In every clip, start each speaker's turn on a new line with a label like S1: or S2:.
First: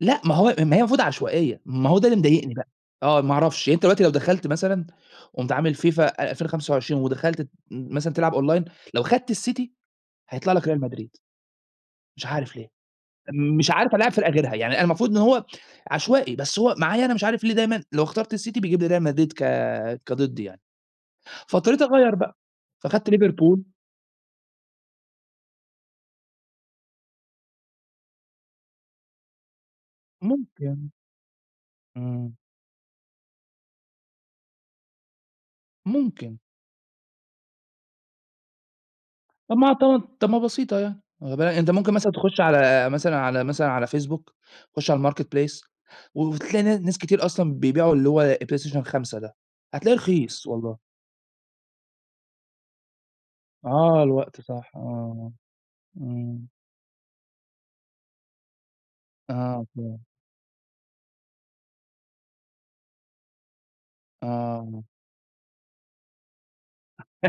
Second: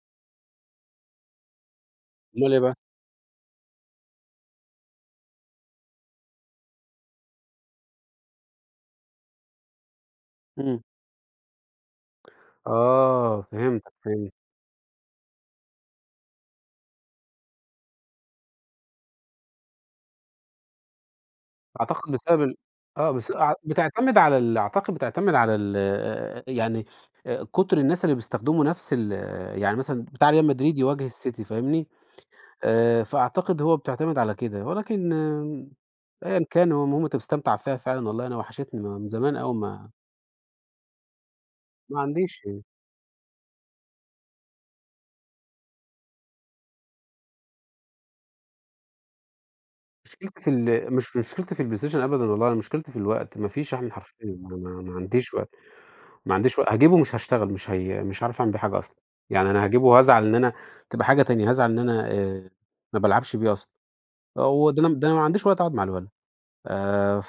S1: لأ، ما هو ما هي المفروض عشوائية، ما هو ده اللي
S2: أمال
S1: مضايقني
S2: إيه
S1: بقى.
S2: بقى؟
S1: آه، ما أعرفش. يعني أنت دلوقتي لو دخلت مثلًا قُمت عامل FIFA 2025 ودخلت ت مثلًا تلعب online، لو خدت الCity، هيطلَع لك
S2: إمم.
S1: Real Madrid. مش عارف ليه.
S2: آه
S1: مش
S2: فهمتك،
S1: عارف ألاعب فرقة
S2: فهمت.
S1: غيرها، يعني أنا المفروض إن هو عشوائي، بس هو معايا أنا مش عارف ليه دايمًا لو اخترت الCity بيجيب لي Real Madrid ك كضدي يعني. فاضطريت
S2: أعتقد
S1: أغيَّر بقى،
S2: بسبب ال
S1: فخدت
S2: آه، بس أع
S1: Liverpool.
S2: بتعتمد على ال أعتقد بتعتمد على ال آآ يعني آآ كُتر الناس اللي بيستخدموا نَفْس ال يعني مثلًا بتاع Real Madrid
S1: ممكن.
S2: يواجه الCity فاهمني،
S1: إمم.
S2: آآ فأعتقد هو بتعتمد على كده ولكن
S1: ممكن.
S2: أيًا كان هو المهم أنت مستمتع فيها فعلًا، والله أنا وحشتني، ما من زمان أوي
S1: طَب ما،
S2: ما
S1: [unintelligible] طَب ما بسيطة يعني، آآ با أنت ممكن
S2: ما
S1: مثلًا تخُش
S2: عنديش.
S1: على مثلًا على مثلًا على Facebook، خُش على الMarketplace و وتلاقي نا ناس كتير أصلًا بيبيعوا اللي هو PlayStation 5 ده، هتلاقيه
S2: مشكلتي
S1: رخيص
S2: في
S1: والله.
S2: ال مش مشكلتي في الPlayStation أبدًا والله، أنا مشكلتي في الوقت، ما فيش [unintelligible]
S1: آه
S2: حرفيًا،
S1: الوقت
S2: ما
S1: صح،
S2: ما ما
S1: آه.
S2: عنديش وقت، ما
S1: إمم.
S2: عنديش وق هاجيبه ومش هاشتغل، مش هي مش هاعرف أعمل بيه حاجة أصلًا. يعني أنا
S1: آه، ف
S2: هاجيبه وهازعل إن أنا تبقى حاجة تانية، هازعل إن أنا آآ ما بالعبش بيه أصلًا، و
S1: آه.
S2: ده أنا ده أنا ما عنديش وقت أقعُد مع الولد، ف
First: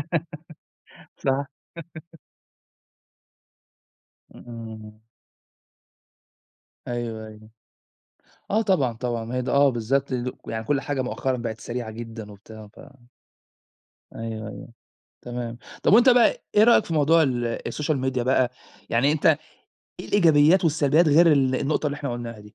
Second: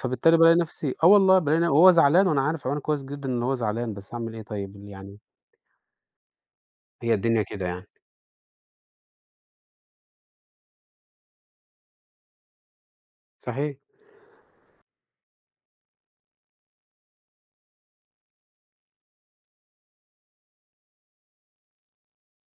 S2: فبالتالي بالاقي نَفْسي آه والله،
S1: صح.
S2: بالاقي ن وهو زعلان وأنا عارف عيونه كويس جدًا إن هو زعلان، بس هاعمل إيه طيب
S1: إمم.
S2: يعني. هي
S1: أيوه،
S2: الدنيا
S1: أيوه.
S2: كده يعني.
S1: آه طبعًا، طبعًا ما هي ده، آه بالضبط، ل يعني كل حاجة مؤخرًا بقت سريعة جدًا وبتاع، ف
S2: صحيح.
S1: أيوه، أيوه. تمام. طَب وأنت بقى إيه رأيك في موضوع ال الSocial Media بقى؟ يعني أنت إيه الإيجابيات والسلبيات غير ال النقطة اللي إحنا قُلناها دي؟